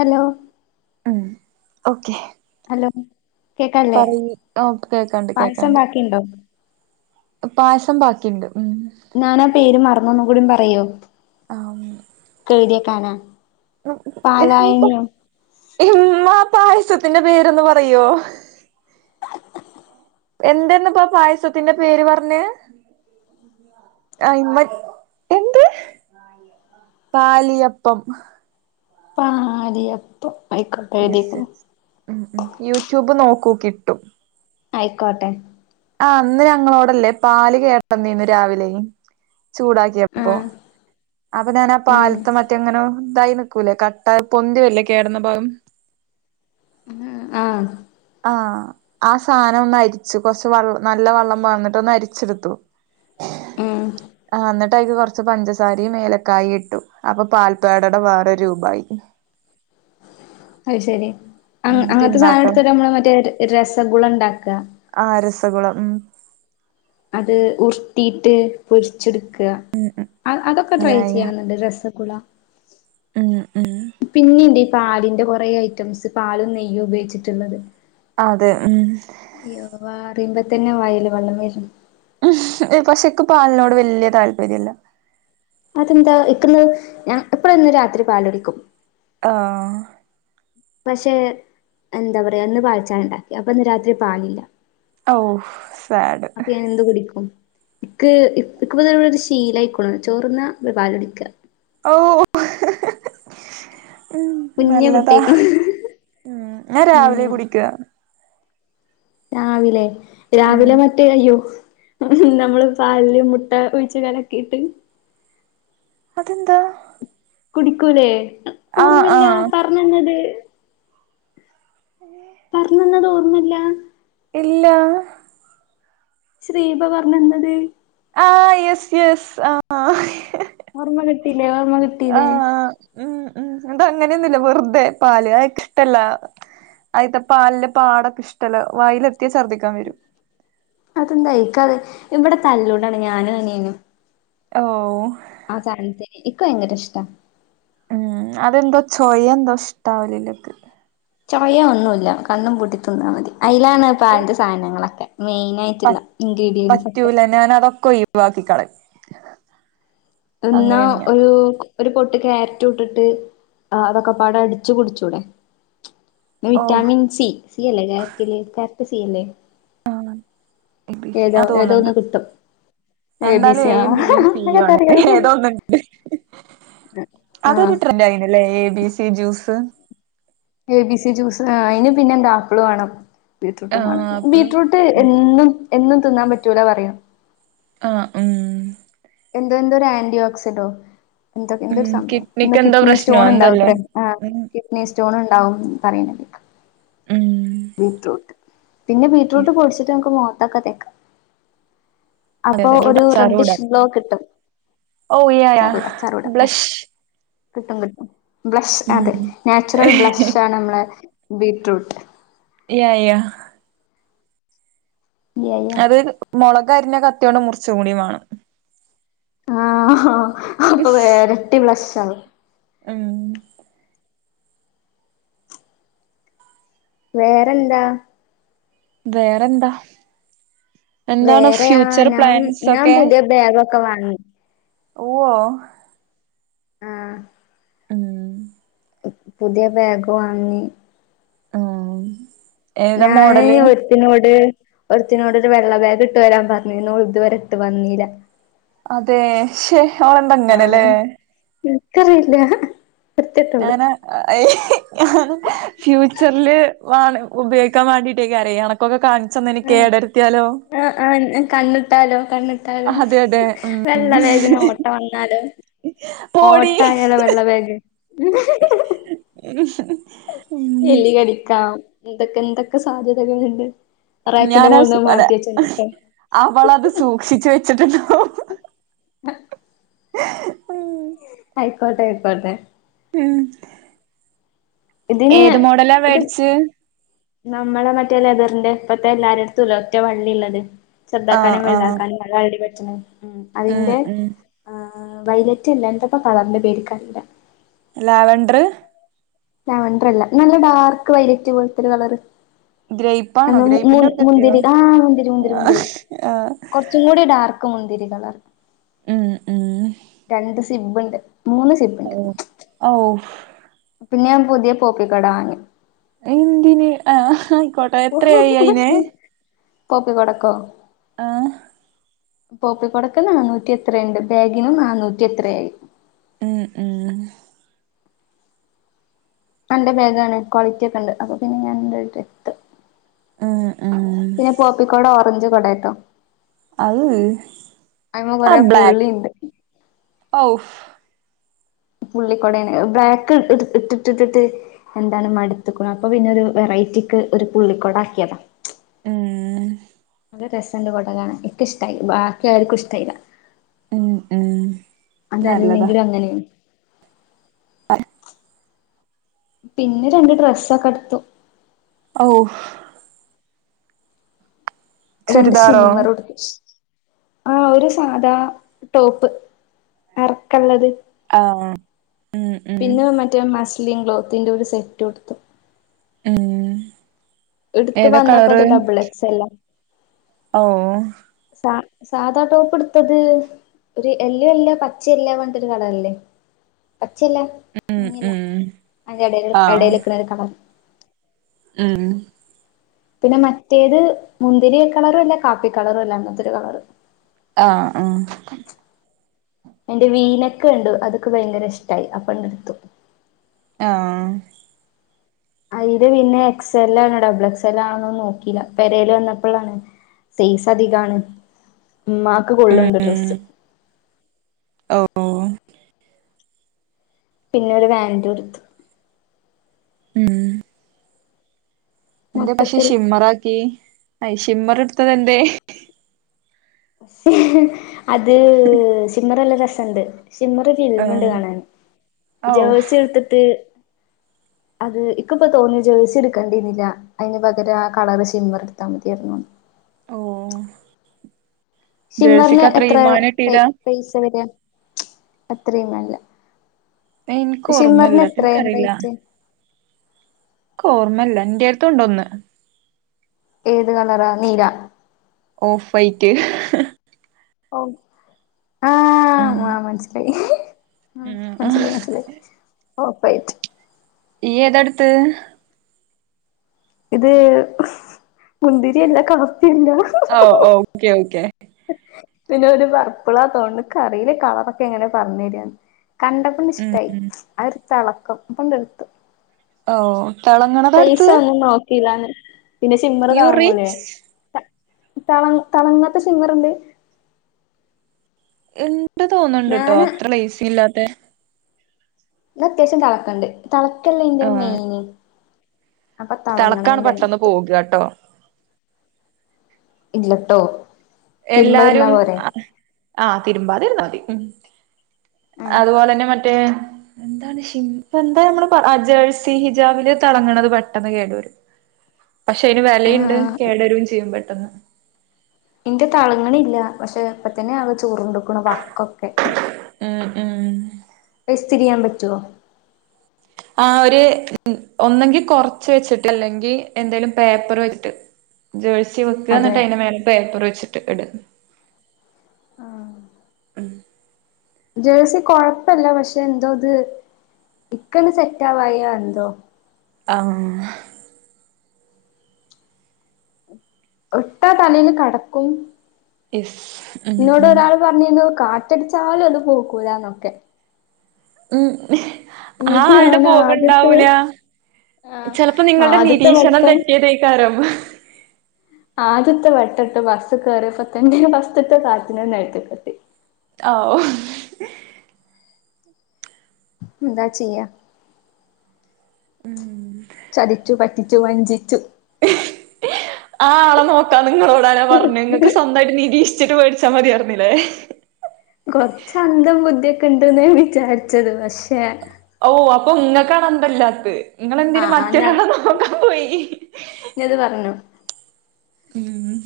Hello ഉം okay hello കേക്കല്ലേ പറയ് ഓ കേക്കാണ്ട് പായസം കേക്കാണ്ട് ബാക്കിണ്ടോ പായസം ബാക്കിണ്ട് ഉം ഞനാ പേര് മറന്നു ഒന്നുകൂടി പറയോ ആം കെടിയകാന പാലായനിയോ ഇമ്മ പായസത്തിന്റെ പേരൊന്ന് പറയോ എന്തെന്ന്പ്പൊ ആ പായസത്തിന്റെ പേര് പറഞേ ആ ഇമ്മ എന്ത് പാലിയപ്പം പാലിയപ്പ് യെസ് യെസ് ഉം ഉം യൂട്യൂബ് നോക്കൂ കിട്ടും ആയിക്കോട്ടെ ആ അന്ന് ഞങ്ങളോടല്ലേ പാല് കേടന്നീന്നു രാവിലെ ചൂടാക്കേപ്പോ ആഹ് അപ്പൊ ഞാനാ ഉം പാല്ത്തെ മറ്റേങ്ങനെ ഇതായി നിക്കൂലേ കട്ട പൊന്തി വരൂലേ, കേടന്ന പാല് ഉ ആ ആ ആ സാനം ഒന്ന് അരിച്ചു കൊറച്ച് വ നല്ല വെള്ളം പാർന്നിട്ട് ഒന്ന് അരിച്ചെടുത്തു ഉം ആ ന്ന്ട്ടയ്ക്ക് കൊറച്ച് ച് പഞ്ചസാരിയും ഏലക്കായിട്ടു അപ്പൊ പാൽപ്പേടടെ വേറെരു രൂപായി അത് ശരി അങ്ങ് ഉം അങ്ങനത്തെ സാനം തിന്നാട്ടോ ഇടുത്തിട്ടാ നമ്മള് മറ്റേ രസഗുളം ണ്ടാക്ക ആഹ് രസകുളം ഉം അത് ഉര്ട്ടീട്ട് പൊരിച്ചെടുക്ക ഉം ഉം അത് അതൊക്കെ ട്രൈ യാ യാ ചെയ്യണന്നുണ്ട്ണ്ട് രസകുള ഉം ഉം പിന്നീണ്ട് ഈ പാലിന്റെ കൊറേ ഐറ്റംസ് പാലും നെയ്യും ഉപയോഗിച്ചിട്ടുള്ളത് അതെ ഉം അയ്യോ പറിമ്പതന്നെ വയില് വെള്ളം വെര്ണ് ഉം പക്ഷേക്ക് പാലിനോട് വല്യ താല്പര്യംല്ല അതെന്താ ഇക്കന്ന് ഞാൻ എപ്പളും എന്നും രാത്രി പാലുടിക്കും ആ പക്ഷെ എന്താ പറയാ ഇന്ന് പാൽചായണ്ടാക്കി അപ്പൊ ഇന്ന് രാത്രി പാലില്ല ഓഹ് സാഡ് അപ്പൊ ഞാൻ എന്ത് കുടിക്കും ഇക്ക് ഇക്ക്ത്ബ്ടൊരു ശീലായിക്ക്ണു ചോറ്ന്ന പോയി പാലുടിക്ക ഓഹ് ഉം കുഞ്ഞ് നല്ലതാ കുട്ടിയായിക്ക്ണു ഉം ഞാൻ രാവിലെ ഉം കുടിക്ക രാവിലെ ഉം രാവിലെ മറ്റേ അയ്യോ ഉം നമ്മള് പാലില് മുട്ട ഒഴിച് കലക്കിട്ട് അതെന്താ കുടിക്കൂലേ ആഹ് ഓർമ്മല്ല ആഹ് പറഞ്ഞന്നത് ഏ പറഞ്ഞന്നത് ഓർമ്മല്ല ഇല്ല ച് ദീപ പറഞ്ഞന്നത് ആ യെസ് യെസ് ആ ഓർമ്മ കിട്ടീലെ ഓർമ്മ ആ കിട്ടീലെ ഉം ഉ അതങ്ങനെയൊന്നുല്ല വെറുതെ പാല് അയാക്ക് ഇഷ്ടല്ല ആയിത്തെ പാല്ല് പാടൊക്കെ ഇഷ്ടല വായില് എത്തിയാൽ ഛർദ്ദിക്കാൻ വരും. അതെന്തായിക്കാെ ഇവിടെ തല്ലൂടാണ് ഞാനും അനിയനും ഓ ആ സാദനത്തിന് ഇക്ഭയങ്കര ഇഷ്ട്ടാ ഉം അതെന്തോ ചോയ എന്തോ ഇഷ്ടാവല്‌ ഇല്ല ക്ക്. ചൊയഒന്നു ഇല്ല കണ് പൂട്ടി തിന്നാൽ മതി. അതിലാണ് പലിന്റെ സാധനങ്ങളൊക്കെ മെയിന ആയിട്ട് പ പറ്റൂല ഞാൻ അതൊക്കെ ഒഴിവാക്കികളയു. ഇന്നാ ഒരു ഒരു പൊട്ട് ക്യാരറ്റു ഇട്ടിട്ട് അതൊക്കെ അടിച്ചു കുടിച്ചുടെ ഓ വിറ്റാമിൻ സി സി അല്ലേ ക്യാരറ്റില് ക്യാരറ്റ് സി അല്ലേ ആ എ ബി സി ആ ഏതോ ഏതോ തോന്നുന്നുണ്ട് ഒന്ന് കിട്ടും. എബി എന്തായാലും സി എയും ആഹാ ബിയും സിയും ആണ് [unintelligible] [unintelligible] ഉ അതൊരു ട്രെൻഡറ് ആയുന്നല്ലേ A B C juice A B C juice അതിന് പിന്നെ എന്താ ആപ്പിള് വേണം ആ ബീട്രൂട്ടും വേണം അപ്പളും ബീട്രൂട്ട് എന്നും എന്നും തിന്നാൻ പറ്റൂലോ പറയും. ആ ഉം എന്തോ എന്തോ ഒരു ആന്റി ഓക്സിഡോ എന്തൊക്കെ ഉം എന്തൊരു സംഭവം എന്താ കിഡ്നിക്ക് എന്തോ കിഡ്നി പ്രശ്നോ സ്റ്റോൺ ഉണ്ടാവും എന്തല്ലേ അത്രേ ഉം എ പി സ്റ്റോൺ ഉണ്ടാവും പ റയിണ്. ഉം ബീറ്റ്റൂട്ട് പിന്നെ ബീറ്റ്റൂട്ട് യെസ് പൊടിച്ചിട്ട് ഞമ്മക്ക് മുഖത്തൊക്കെ തേക്കാം അതെ അപ്പൊ അതെ ഒരു ഇതിലോട്ട് അച്ചാറൂടാ റെഡ്ഡിഷ് ഗ്ലോ കിട്ടും ഓ യാ യാ ചറൂടെ ചാറൂ ടെ ബ്ലഷ് കിട്ടും കിട്ടും ബ്ലഷ് അതെ ഉം നാച്ചുറൽ ബ്ലഷ്ആണ് നമ്മളെ ബീറ്റ്റൂട്ട് യാ യാ യാ യാ അത് മുളക് അരിഞ്ഞ കത്തിയോണ്ട് മുറിച് കൂടിവാണം ആഹ അപ്പൊ ഇരട്ടി ബ്ലഷ് ആവും മ്മ് വേറെന്താ വേറെന്താ? എന്താണ് വേറെ ആ ഫ്യൂച്ചർ ഞാൻ പ്ലാൻസ് ഞാൻ ഒക്കെ പുതിയ ബാഗ്‌ഒക്കെവാങ്ങി ഓ വ്യ ആ ഉം പുതിയ ബാഗ് വാങ്ങി. ഉം ഏതാ ഞാന് മോഡല് ഒരു ഒരുത്തിനോട് ഒരുത്തിനോട്‌ ഒരു വെള്ള ബാഗ് ഇട്ട് വരാൻ പറഞ്ഞു ഇതുവരെ ഇട്ട് വന്നില്ല അതെ ശെ അതോണ്ടാ ഇങ്ങനെല്ലേ ഇന്ക്കറിയില്ല ഞാന് [unintelligible] ഫ്യൂച്ചറിൽ വ ഉപയോഗിക്കാൻ വേണ്ടിട്ട് അയിക്കാരേം ഇ പോ ഒക്കെ കാണിച്ചന്നതിന് ആ കേടരുത്തിയാലോ ആ ആ കണ്ണിട്ടാലോ കണ്ണ് അതെ അതെ ഉം വെളള ബേഗിന് ഓട്ടവന്നല് പോടി ഒട്ടായാലോ വെള്ളബേഗ് [unintelligible] എലി കടിക്കാം എന്തൊക്കെ എന്തൊക്കെ സാധ്യതകൾ ഉണ്ട്. റാക്കിന്റെ ഞാനാ സു മേൾന്ന്അത് അല്ല മാറ്റിയ വെച്ചെന്ന അവളത് സൂക്ഷിച്ചു വെച്ചിട്ടുണ്ടാക്കും [unintelligible] അയിക്കോട്ടെ അയിക്കോട്ടെ [inaudible] ഇതിനെ ഏത് മോഡലാ ഇത് വേടിച്ച് നമ്മളെ മറ്റേ ലെതറിന്റെ ഇപ്പത്തെ എല്ലാര എടുത്തുംല്ല ഒറ്റെ വള്ളില്ലത്. ആഹ് ചെർതക്കാനും ആഹ് വൽതാക്കാനും അതാരോടേം പറ്റ്ണ ഉം അതിന്ടെ ഉം ആ വൈലറ്റ് അല്ല എന്തപ്പആ കളറിന്റെ പേര് ഇൻക്കറീല. ലാവൻഡറ് ലാവേൺട്രല്ല നല്ല ഡാർക്ക് വൈലറ്റ് പോലത്തെരു കളറ്. ഗ്രേപ്പാണോ എന്ന മു മു ഗ്രേപ്പിന്റെ അവിടക്കെത്തിയോ മുന്തിരി. ആഹ്, മുന്തിരി, മുന്തിരി, മുന്തിരി ആഹ് കൊറ ആഹ് കൊച്ച കൂടി ഡാർക്ക് മുന്തിരി കളർ ഉം ഉം രണ്ട് സിബ്ബ്ണ്ട് മൂന്ന് സിബ ഏഹ്, ഓഹ്. പിന്നെ ഞാൻ പുതിയ പോപ്പിക്കൊട വാങ്ങി. എന്തിന്? ആ ആയിക്കോട്ടെ എത്രയായി അയിന്? പോപ്പി കൊടക്കോ? ആഹ് പോപ്പിക്കൊടക്ക് നന്നൂറ്റി എത്ര ഉണ്ട് ബാഗിനും നന്നൂറ്റി എത്രയായി മ് മ് എന്റെബേഗാണ് ക്വാളിറ്റി ഒക്കെ ഉണ്ട് അപ്പ പിന്നെ ഞാനത് എട്ത്ത്. ആ പിന്നെ പോപ്പിക്കോട ഓറഞ്ച് കൊടെട്ടോ? അഹ് അയിമ ആ കൊറെ ബ്ലെ പുള്ളിണ്ട് ഔഫ് പുള്ളിക്കൊടേണ് അത് ബ്ലാക്ക് ട് ട്ട് ട്ട്ഇണ്ട്. എന്താണ് മടുത്തുക്കുണു അപ്പൊ പിന്നെ ഒരു വെറൈറ്റിക്ക് ഒരു പുള്ളിക്കോടാക്കിയതാ. ഏ നല്ല രസണ്ട് കൊടകാണാന് ഇൻക്കിഷ്ട്ടായി ബാക്കി ആർക്കും ഇഷ്ട്ടായില്ല. ഉം ഉം നല്ലതാ അതല്ലെങ്കിലും അങ്ങനെണ് [inaudible] പിന്നെ രണ്ട് ഡ്രസ്സൊക്കെഎടുത്തു. ഔ രണ്ട് ചുരിദാറോ ഷിമ്മറുട് ആ ഒരു സാധാ ടോപ്പ് എർക്കള്ളത്. ആഹ് ഉം ഉം പിന്നെ മറ്റേ മസ്ലിം ക്ലോത്തിന്റെ ഒരു സെറ്റുടുത്തു. ഉം. ടുത്ത് ഏതാ വന്നപ്പത് കളറ് ഡബിളെക്സെല്ലാ. ആഊഹ്. സാ സാധാ ടോപ്പ്ടുത്തത്. ഒരു എല്ലൊ എല്ല പച്ചയല്ലാ പറഞിട്ട് ഒരു കളാറില്ലേ? പച്ചയല്ല ഉം മഞ്ഞല്ല ഉം അതിൻ്റെ എടേല്ക്ക്ണ ഒരു കളർ മ് പിന്നെ മറ്റേത് മുന്തിരിയ കളറും അല്ല കാപ്പി കളറും അല്ല അങ്ങൻതൊരു കളറ്. ആ ആഹ് എന്റെ വീലക്കേൻടു അതെനിക്ക് ഭയങ്കര ഇഷ്ട്ടായി അപണ്ട്ടുത്തു. ആഹ്. അയ്ടെ പിന്നെ എക്സെലാണോ ഡബിൾ എക്സെലാണോ എല്ല ആണോന്നും നോക്കില്ല പെരൽ വന്നപ്പളാണ് സൈസ് അധികാണ് ഇമ്മാക് ഉം കൊള്ള്ണ്ട് ഉം ഡ്രസ്സ്. ഓ പിന്നെ ഒരു വാലൻറു ഇട്ത്തു. ഉം എന്തെപക്ഷെ മൊത്തത്തിൽ ഷിമ്മറാക്കി അയ് ഷിമ്മർ ഇടുത്തത് എന്തേയ് അത് സിമ്മറല്ല രസണ്ട് സിമ്മറ് ൽമ്ണ്ട് ആഹ് കാണാൻ ഔ ജേഴ്സി എട്ത്തിട്ട് അത് ഇക്ക്പ്പൊ തോന്നും ജേഴ്സി എടുക്കെണ്ടിന്നില്ല അതിന് പകരം കളർ സിമ്മർ ഇടുത്താ മതിയേർന്നുന്ന് ഓ ഷിമ്മറിന് ജേഴ്സിക്ക് അത്ര എത്രേ ഈമാന പൈ കിട്ടീല പൈസ വര അത്രയൊന്നല്ല എനിക്ക് ഓർമ്മല്ല ഷിമ്മറിന് എത്രേ എനിക്കറിയില്ല റൈറ്റ്? ക്കോർമ്മല്ല ന്റെട്ത്തൂണ്ടൊന്ന് ഏത് കളറാ നീല ഓഫ് വൈറ്റ് ഓ ആഹ് ഉം ആ മനസ്സിലായി ആ മനസിലായി മനസിലായി ഓഫ് വൈറ്റ് ഇയ്യേതാട്ത്തെ?? ഇത് മുന്തിരിയല്ല ക ഓ ഓക്കെ ഓക്കെ പിന്നെ ഒരു പർപ്പിളാ തോണ്ണ് ക്കറീലേ കളറൊക്കെ എങ്ങനെ പറഞ്ഞു തരാന്ന് ഉം കണ്ടപ്പണ്ട്ഷ്ടായി ഉം ആ ഒരു തെളക്കം അപ്പണ്ട് എടുത്തു ഓ തിളങ്ങണതാ പൈസ എടുത്തത് ഒന്നും നോക്കീലാന്ന് പിന്നെ ഷിമ്മറ് യു താങ്ങൂലേ റിച്ച് തള തളങ്ങാത്തെ ഷിമ്മറ്ണ്ട്? ഇ ണ്ട് തോന്ന്ണ്ട്ട്ടോ ഞാന് അത്ര ലേസില്ലാതെ ഇത് അത്യാവശ്യം തിളക്കണ്ട് തിളക്കല്ലേ അയ്ന്റെ ആഹ് മെയിന് അപ്പൊ തളങ്ങണന്റ്ണ്ട്‌ടുത്തു കേട്ടോ ഇല്ലട്ടോ തിരുമ്പാ എല്ലാരും ഇരുന്നാ പോരെ ആ തിരുമ്പാതിരുന്നാ മതി ആ അതുപോലെന്നെ മറ്റേ എന്താണ്ഷെയ് പ്പന്താഞമ്മള് പറ ആ ജേഴ്സി ഹിജാബില് തിളങ്ങണത് പെട്ടന്ന് കേടുവരും പക്ഷെ അയ്ന് വെലയ്ണ്ട് ആ കേടരും ചെയ്യും പെട്ടെന്ന് ഇന്റെ തളങ്ങണില്ല പക്ഷെ ഇപ്പത്തന്നെ ആകെ ചുറുണ്ടുക്കുണു വക്കൊക്കെ ഉം ഉം ഇസ്തിരിയ്യാൻ പറ്റോ? ആ ഒരു ഒന്നെങ്കി കൊറച്ച് വെച്ചിട്ട് അല്ലെങ്കി എന്തേലും പേപ്പറ് വെച്ചിട്ട് ജേഴ്സി വെക്കാ അതെ ന്നിട്ട് അയ്ന്റെ മേലെ പേപ്പറ് വെച്ചിട്ട് ഇടാ ആഹ് ജേഴ്സി കൊഴപ്പല്ല പക്ഷെ എന്തോ ഇത് ഇക്കണ് സെറ്റാവായോ എന്തോ ആഹ് ഇട്ടാ തലീല് കടക്കും യെസ് മ് മ് പർഞ്ഞീനു കാറ്റട്ച്ചാലും അത് പോകൂലാന്നൊക്കെ ഉം ആ എന്നിട്ട് ആളുടെ ഞാൻ ആദ്യത്തെ പോകുണ്ടാവൂല ആഹ് ചെലപ്പോ നിങ്ങളുടെ ആദ്യത്തെ നിരീക്ഷണം വട്ടം തെറ്റിയതേ ക്കാരം [unintelligible] ആദ്യത്തെ വെട്ടട്ട് ബസ്സ് കേറിയപ്പത്തന്നെ ഫസ്റ്റ്ത്തെ കാറ്റിനെന്നെ നെൽത്ത്ക്കെത്തി ആ ഓ ന്താ ചെയ്യ ഉം ചതിച്ചു പറ്റിച്ചു വഞ്ചിച്ചു ആ ആളെ നോക്കാൻ നിങ്ങളോടാരാ പർഞ്ഞേ ങ്ങക്ക് സ്വന്തായിട്ട് നിരീക്ഷിച്ചിട്ട് വേട്ച്ചാ മതിയാർന്നിലേ? കൊർച്ച് അന്തം ബുദ്ധിയൊക്കെ ണ്ട്‌ന്നാ ഞാൻ വിചാര്ച്ചത് പക്ഷെ ഓഹ് അപ്പൊ ഇങ്ങക്കാണ് അന്തല്ലാത്ത്. ഇങ്ങളെന്തിന് ആഹ് ആഹ് ഞാൻ മറ്റൊരാളെ നോക്കാൻ പോയി ഞാനത് പറഞ്ഞു ഉം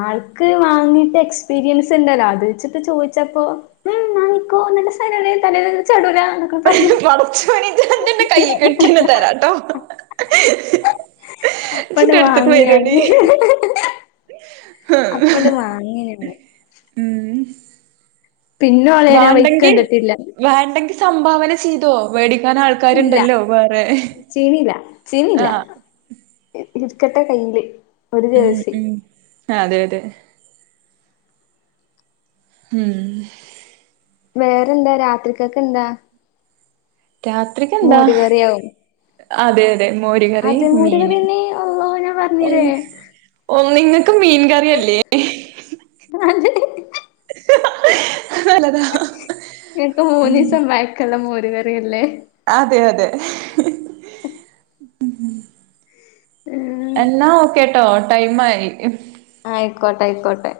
ആൾക്ക് വാങ്ങീട്ട് എക്സ്പീരിയൻസ് ഇണ്ടല്ലോ അത് വെച്ചിട്ട് ചോദിച്ചപ്പോ? [unintelligible] പടച്ചോനെ ജ്ന്തിന്റെ കയ്യികെട്ടീന്ന് തരാട്ടോ. അപ്പണ്ട് ഇജ്ജിന്റെ അടുത്ത്ക്ക് വാങ്ങിയാത് വരോടി അപ്പണ്ട് വാങ്ങേര്ന്ന്. ഉം പിന്നെ ഓളെ ഞാൻ വയ്ക്ക്ണ്ടിട്ടില്ല വേണ്ടെങ്കിൽ സംഭാവന ചെയ്തോ മേടിക്കാൻ ആൾ ഇല്ല കാര്ണ്ടല്ലോ വേറെ ആഹ്. ഇത് രിക്കട്ടെ കൈയ്യില്. ഉം ഉം അതെയതെ. ഉം.. വേറെന്താ രാത്രിക്കെക്ക് എന്താ [unintelligible] മോരുകറിയാവും. അതെയതെ മോരുകറിയും മോര് മീനും കറിയെന്നെ അള്ളോ ഞാൻ പറഞ്ഞില്ലേ ഓ നിങ്ങക്ക് മീൻ കറിയല്ലേ? [unintelligible] നല്ലതാ. ങ്ങക്ക് ഉം മൂന്നീസം പയക്കൊള്ളെ മോരുകറിയല്ലേ? അതെ അതെ ഉം ഉം എന്നാ ഓക്കെട്ടോ ടൈം ആയി ആയിക്കോട്ടെ ആയിക്കോട്ടെ.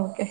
ഓക്കെ